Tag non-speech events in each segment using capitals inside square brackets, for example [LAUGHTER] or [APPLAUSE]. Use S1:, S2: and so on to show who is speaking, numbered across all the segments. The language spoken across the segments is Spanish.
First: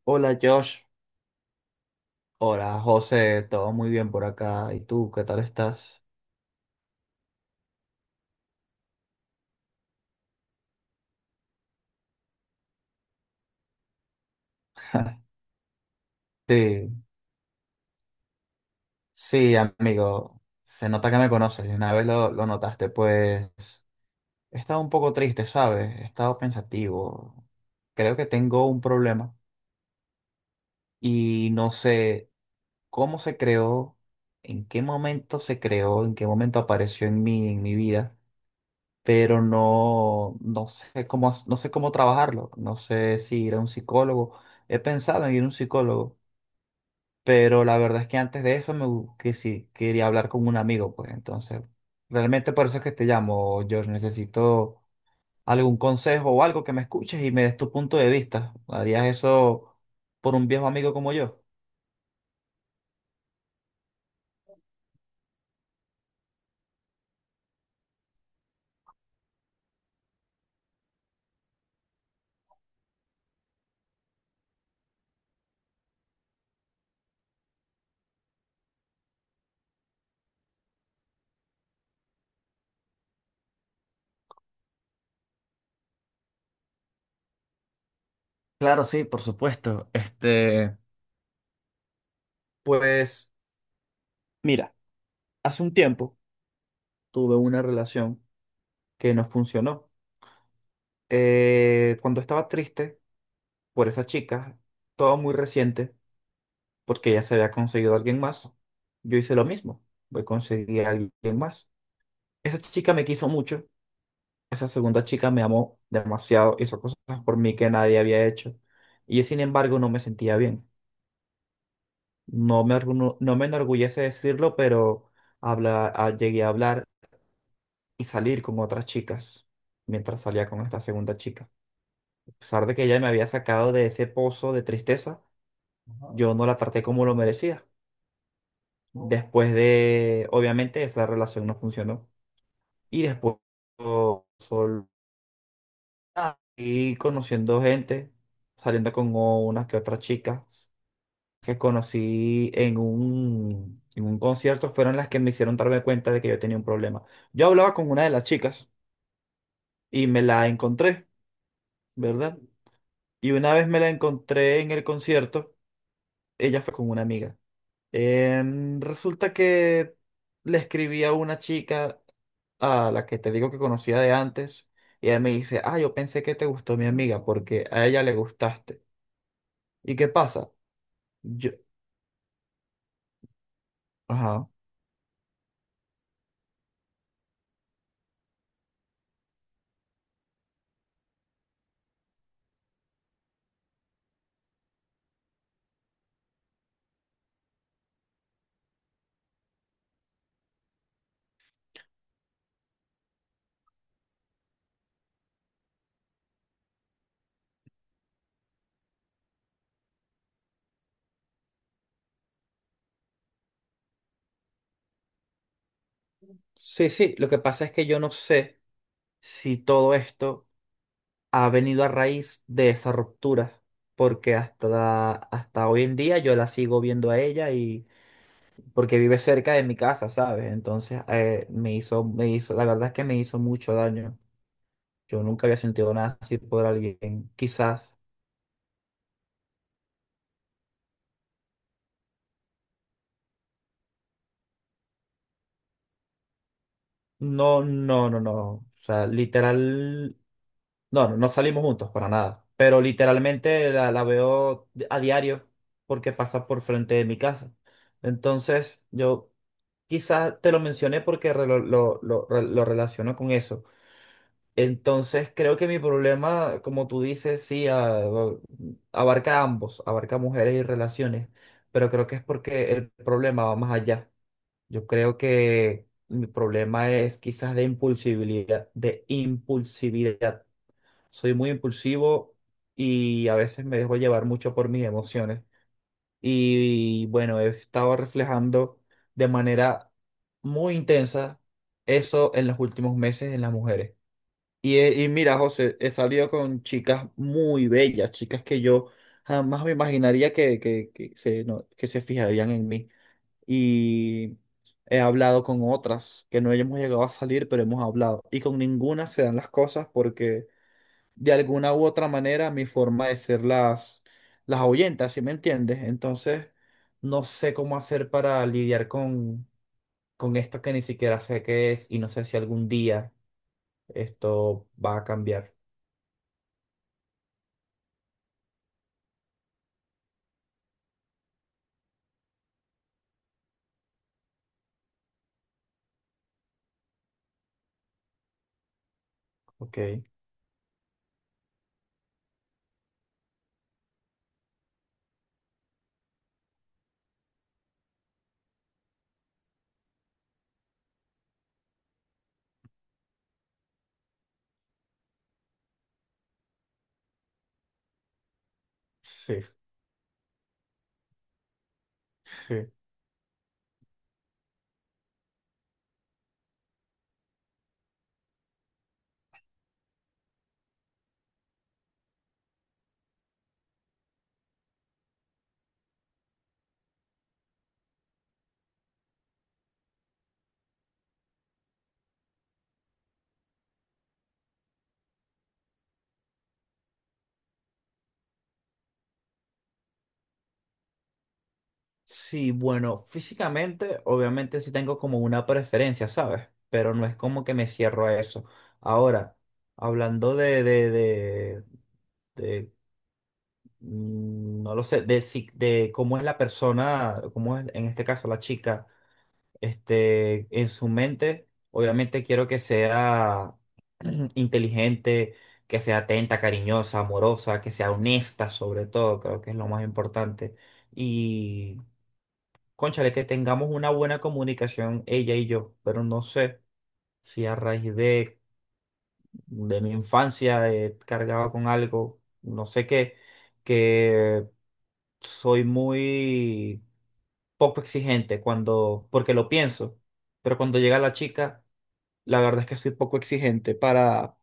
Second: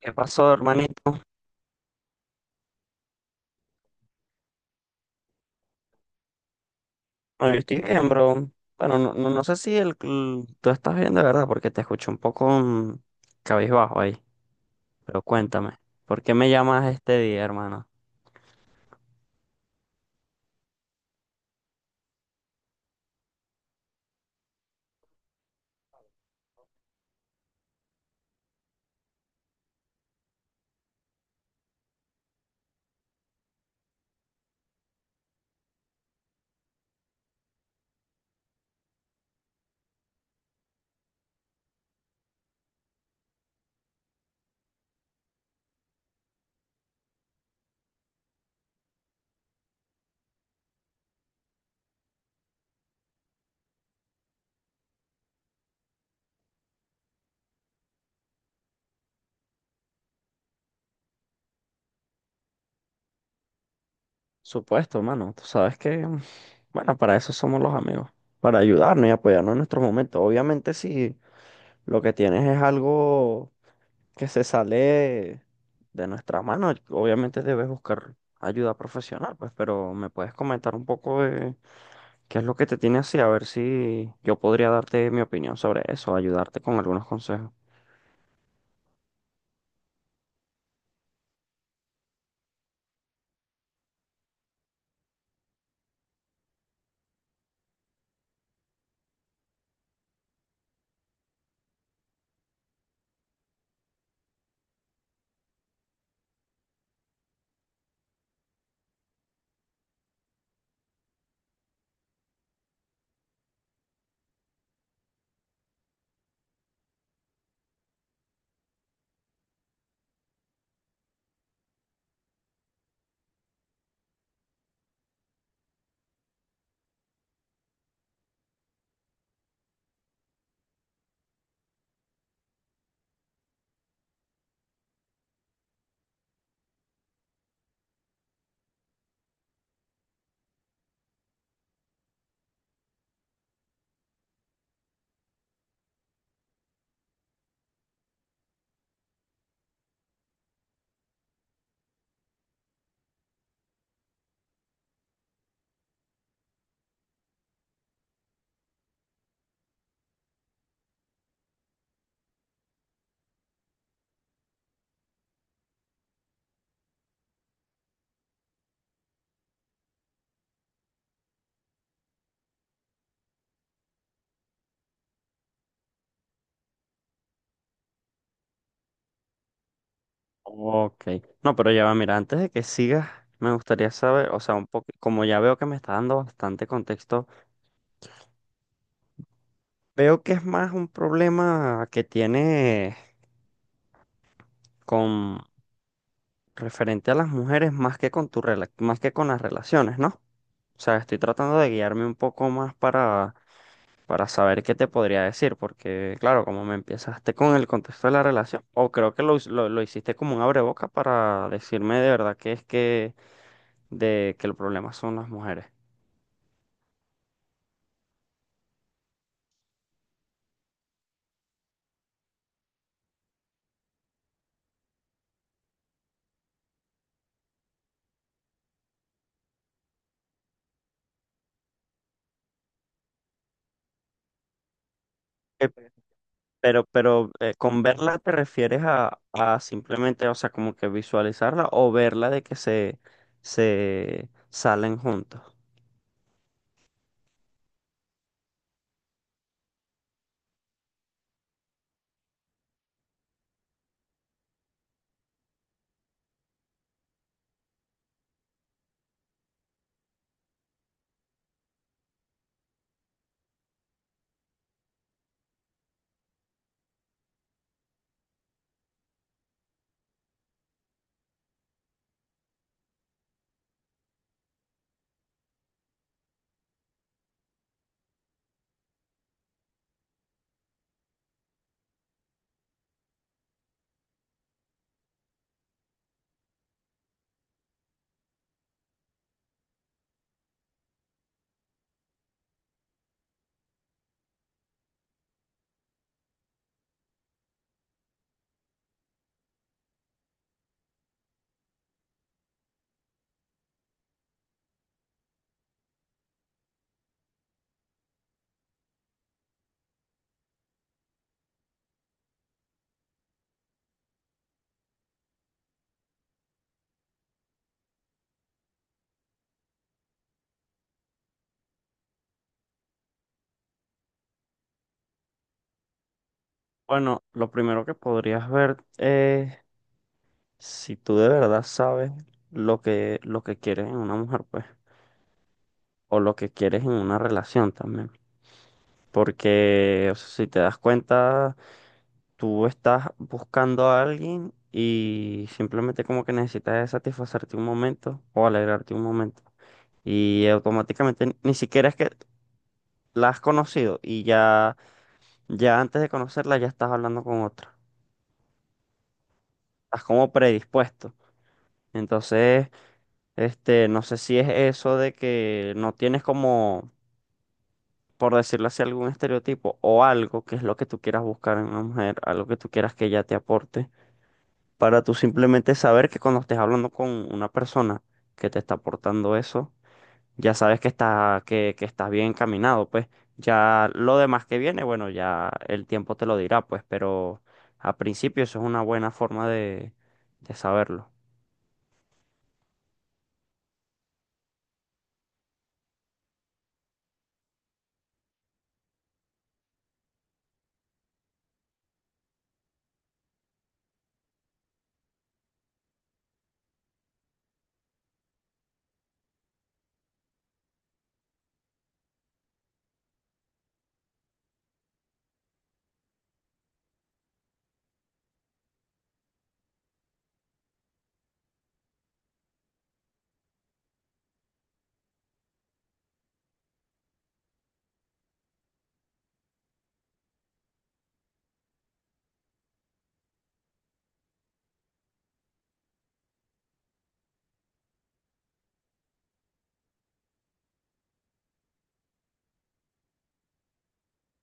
S1: ¿Qué
S2: Hola
S1: pasó,
S2: Josh,
S1: hermanito?
S2: hola José, todo muy bien por acá. ¿Y tú, qué tal estás?
S1: Bueno, yo estoy bien, bro. Bueno, no sé si tú estás bien de verdad, porque te escucho un poco cabizbajo ahí. Pero cuéntame, ¿por qué me
S2: Sí,
S1: llamas este día, hermano?
S2: sí, amigo, se nota que me conoces, y una vez lo notaste, pues he estado un poco triste, ¿sabes? He estado pensativo, creo que tengo un problema y no sé cómo se creó, en qué momento se creó, en qué momento apareció en mí, en mi vida, pero no sé cómo, no sé cómo trabajarlo, no sé si ir a un psicólogo. He pensado en ir a un psicólogo. Pero la verdad es que antes de eso que sí, quería hablar con un amigo, pues entonces, realmente por eso es que te llamo, George. Necesito algún consejo o algo que me escuches y me des tu punto de vista. ¿Harías eso por un viejo amigo como yo?
S1: Supuesto, hermano. Tú sabes que, bueno, para eso somos los amigos, para ayudarnos y apoyarnos en nuestros momentos. Obviamente, si lo que tienes es algo que se sale de nuestra mano, obviamente debes buscar ayuda profesional, pues, pero me puedes comentar un poco. ¿Qué es lo que te tiene así? A ver si yo podría darte mi opinión sobre eso, ayudarte con algunos consejos.
S2: Claro, sí, por supuesto. Pues mira, hace un tiempo tuve una relación que no funcionó. Cuando estaba triste por esa chica, todo muy reciente. Porque ya se había conseguido alguien más. Yo hice lo mismo, voy conseguí a alguien más. Esa chica me quiso mucho, esa segunda chica me amó demasiado, hizo cosas por mí que nadie había hecho. Y yo, sin embargo, no me sentía bien. No me enorgullece decirlo, pero llegué a hablar y salir con otras chicas mientras salía con esta segunda chica. A pesar de que ella me había sacado de ese pozo de tristeza, ajá, yo no la traté como lo merecía. Después de, obviamente, esa relación no funcionó. Y después, yo solo y conociendo gente, saliendo con unas que otras chicas que conocí en un concierto, fueron las que me hicieron darme cuenta de que yo tenía un problema. Yo hablaba con una de las chicas y me la encontré, ¿verdad? Y una vez me la encontré en el concierto, ella fue con una amiga. Resulta que le escribí a una chica a la que te digo que conocía de antes y ella me dice, ah, yo pensé que te gustó mi amiga porque a ella le gustaste. ¿Y qué pasa?
S1: Ok.
S2: Yo,
S1: No, pero ya va, mira, antes de que sigas, me gustaría saber, o
S2: ajá.
S1: sea, un poco, como ya veo que me está dando bastante contexto, veo que es más un problema que tiene con referente a las mujeres más que con más que con las relaciones, ¿no? O sea, estoy tratando de guiarme un poco más para saber qué te podría decir, porque claro, como me empezaste con el contexto de la relación, o creo que lo hiciste como un abreboca para decirme de verdad que es que, de, que el problema son las mujeres.
S2: Sí, sí, lo que pasa es que yo no sé si todo esto ha venido a raíz de esa ruptura, porque hasta hoy en día yo la sigo viendo a ella y porque vive cerca de mi casa, ¿sabes? Entonces, me hizo, la verdad es que me hizo mucho daño. Yo nunca había
S1: Eh,
S2: sentido nada así por
S1: Pero,
S2: alguien.
S1: con
S2: Quizás,
S1: verla te refieres a simplemente, o sea, como que visualizarla o verla de que se salen juntos.
S2: no, no, no, no. O sea, literal, no, no, no salimos juntos para nada. Pero literalmente la veo a diario porque pasa por frente de mi casa. Entonces, yo quizás te lo mencioné porque lo relaciono con eso. Entonces, creo que mi problema, como tú dices, sí, abarca a ambos, abarca mujeres y relaciones. Pero creo que es porque el problema va más allá. Yo creo que mi problema es quizás de impulsividad. Soy muy impulsivo y a veces me dejo llevar mucho por mis emociones. Y bueno, he estado reflejando de manera muy intensa eso en los últimos meses en las mujeres. Y, y mira, José, he salido con chicas muy bellas, chicas que yo jamás me imaginaría que se, no, que se fijarían en mí y he hablado con otras que no hemos llegado a salir, pero hemos hablado. Y con ninguna se dan las cosas porque de alguna u otra manera mi forma de ser las ahuyenta, ¿sí me entiendes? Entonces no sé cómo hacer para lidiar con esto que ni siquiera sé qué es y no sé si algún día esto va a cambiar.
S1: Bueno, lo primero que podrías ver es si tú de verdad sabes lo que quieres en una mujer, pues. O lo que quieres en una relación también.
S2: Ok,
S1: Porque, o sea, si te das cuenta, tú estás buscando a alguien y simplemente como que necesitas de satisfacerte un momento o alegrarte un momento. Y automáticamente ni siquiera es que la has conocido y ya, ya antes de conocerla ya estás hablando con otra.
S2: sí,
S1: Estás como predispuesto. Entonces,
S2: sí.
S1: este, no sé si es eso de que no tienes como por decirlo así, algún estereotipo o algo que es lo que tú quieras buscar en una mujer, algo que tú quieras que ella te aporte, para tú simplemente saber que cuando estés hablando con una persona que te está aportando eso, ya sabes que que estás bien encaminado, pues ya lo demás que viene, bueno, ya el tiempo te lo dirá, pues, pero a principio eso es una buena forma de saberlo.
S2: Sí, bueno, físicamente, obviamente sí tengo como una preferencia, ¿sabes? Pero no es como que me cierro a eso. Ahora, hablando de, no lo sé, de, de cómo es la persona, cómo es en este caso la chica, en su mente, obviamente quiero que sea [CLEARS THROAT] inteligente, que sea atenta, cariñosa, amorosa, que sea honesta sobre todo, creo que es lo más importante. Y cónchale, que tengamos una buena comunicación ella y yo, pero no sé si a raíz de mi infancia he cargado con algo, no sé qué, que soy muy poco exigente cuando, porque lo pienso, pero cuando llega la chica, la verdad es que soy poco exigente para,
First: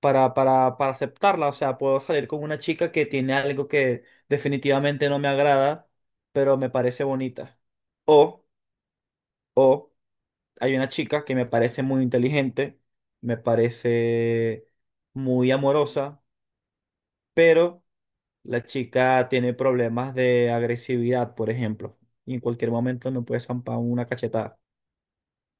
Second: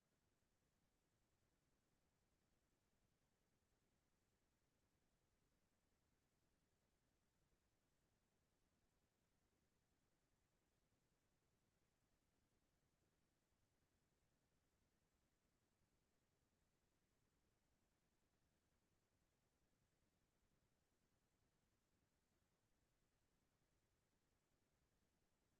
S2: para, para, para aceptarla. O sea, puedo salir con una chica que tiene algo que definitivamente no me agrada, pero me parece bonita. O, o hay una chica que me parece muy inteligente, me parece muy amorosa, pero la chica tiene problemas de agresividad, por ejemplo, y en cualquier momento me puede zampar una cachetada.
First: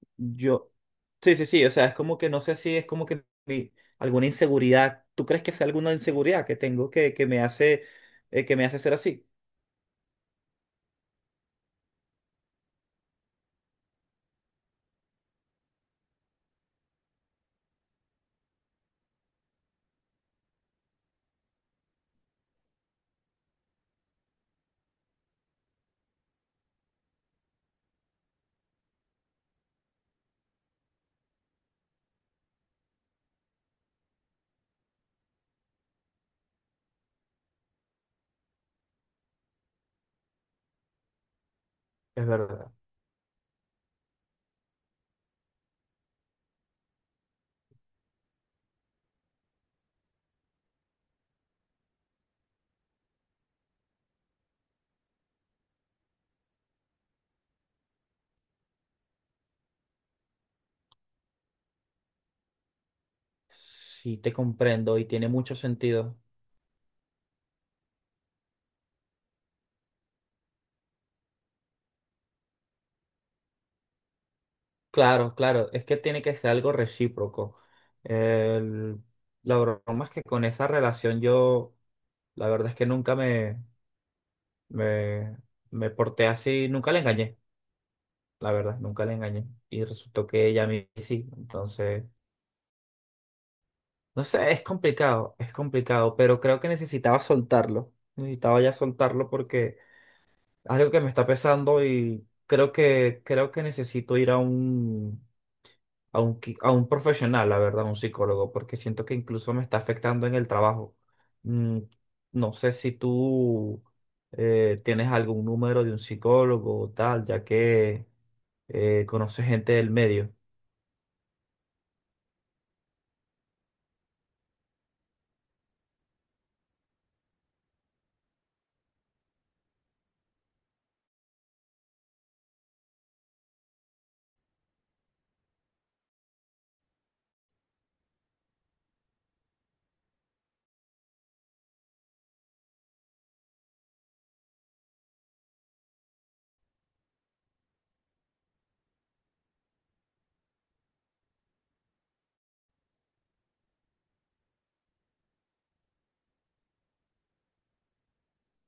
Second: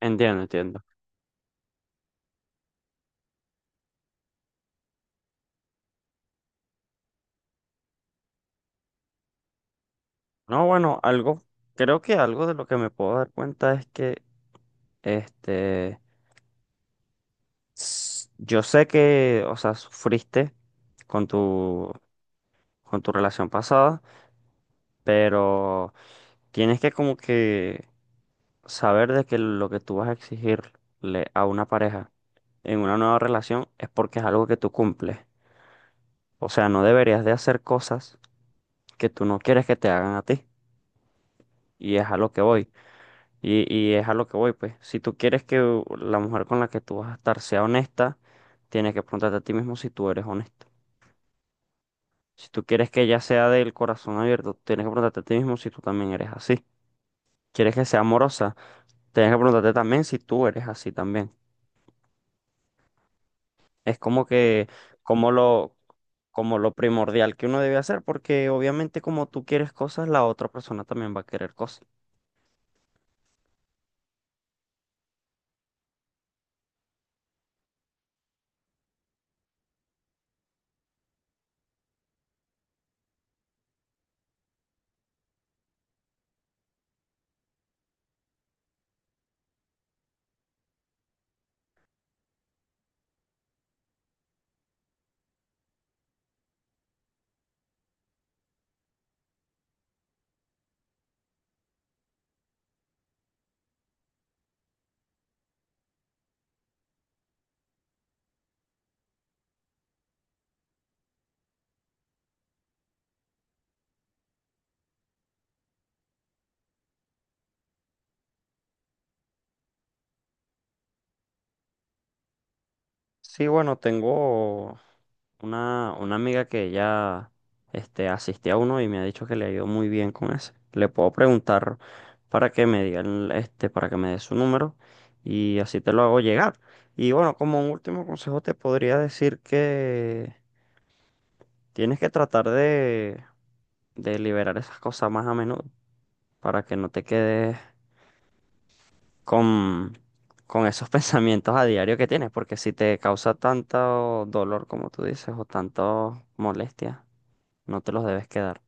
S1: Entiendo,
S2: Yo,
S1: entiendo.
S2: sí, sí, sí, o sea, es como que no sé si es como que alguna inseguridad, ¿tú crees que es alguna inseguridad que tengo que me hace ser así?
S1: No, bueno, algo, creo que algo de lo que me puedo dar cuenta es que este yo sé que, o sea, sufriste con tu, con tu relación pasada, pero tienes que como que saber de que lo que tú vas a exigirle a una pareja en una nueva relación es porque es algo que tú cumples. O sea, no deberías de hacer cosas que tú no quieres que te hagan a ti. Y es a
S2: Es
S1: lo que voy.
S2: verdad.
S1: Y es a lo que voy, pues. Si tú quieres que la mujer con la que tú vas a estar sea honesta, tienes que preguntarte a ti mismo si tú eres honesto. Si tú quieres que ella sea del corazón abierto, tienes que preguntarte a ti mismo si tú también eres así. ¿Quieres que sea amorosa? Tienes que preguntarte también si tú eres así también. Es
S2: Sí,
S1: como
S2: te
S1: que,
S2: comprendo y tiene
S1: como
S2: mucho
S1: lo,
S2: sentido.
S1: como lo primordial que uno debe hacer, porque obviamente como tú quieres cosas, la otra persona también va a querer cosas.
S2: Claro, claro, es que tiene que ser algo recíproco. El- la broma es que con esa relación yo, la verdad es que nunca me, me, me porté así, nunca le engañé, la verdad, nunca le engañé. Y resultó que ella a mí sí, entonces, no sé, es complicado, pero creo que necesitaba soltarlo, necesitaba ya soltarlo porque es algo que me está pesando y creo que necesito ir a un a un, a un profesional, la verdad, un psicólogo, porque siento que incluso me está afectando en el trabajo. Mm, no sé si tú tienes algún número de un psicólogo o tal, ya que conoces gente del medio.
S1: Sí, bueno, tengo una amiga que ya este, asistió a uno y me ha dicho que le ha ido muy bien con ese. Le puedo preguntar para que me digan, este, para que me dé su número y así te lo hago llegar. Y bueno, como un último consejo te podría decir que tienes que tratar de liberar esas cosas más a menudo para que no te quedes con, con esos [LAUGHS] pensamientos a diario que tienes, porque si te causa tanto dolor como tú dices o tanto molestia, no te los debes quedar.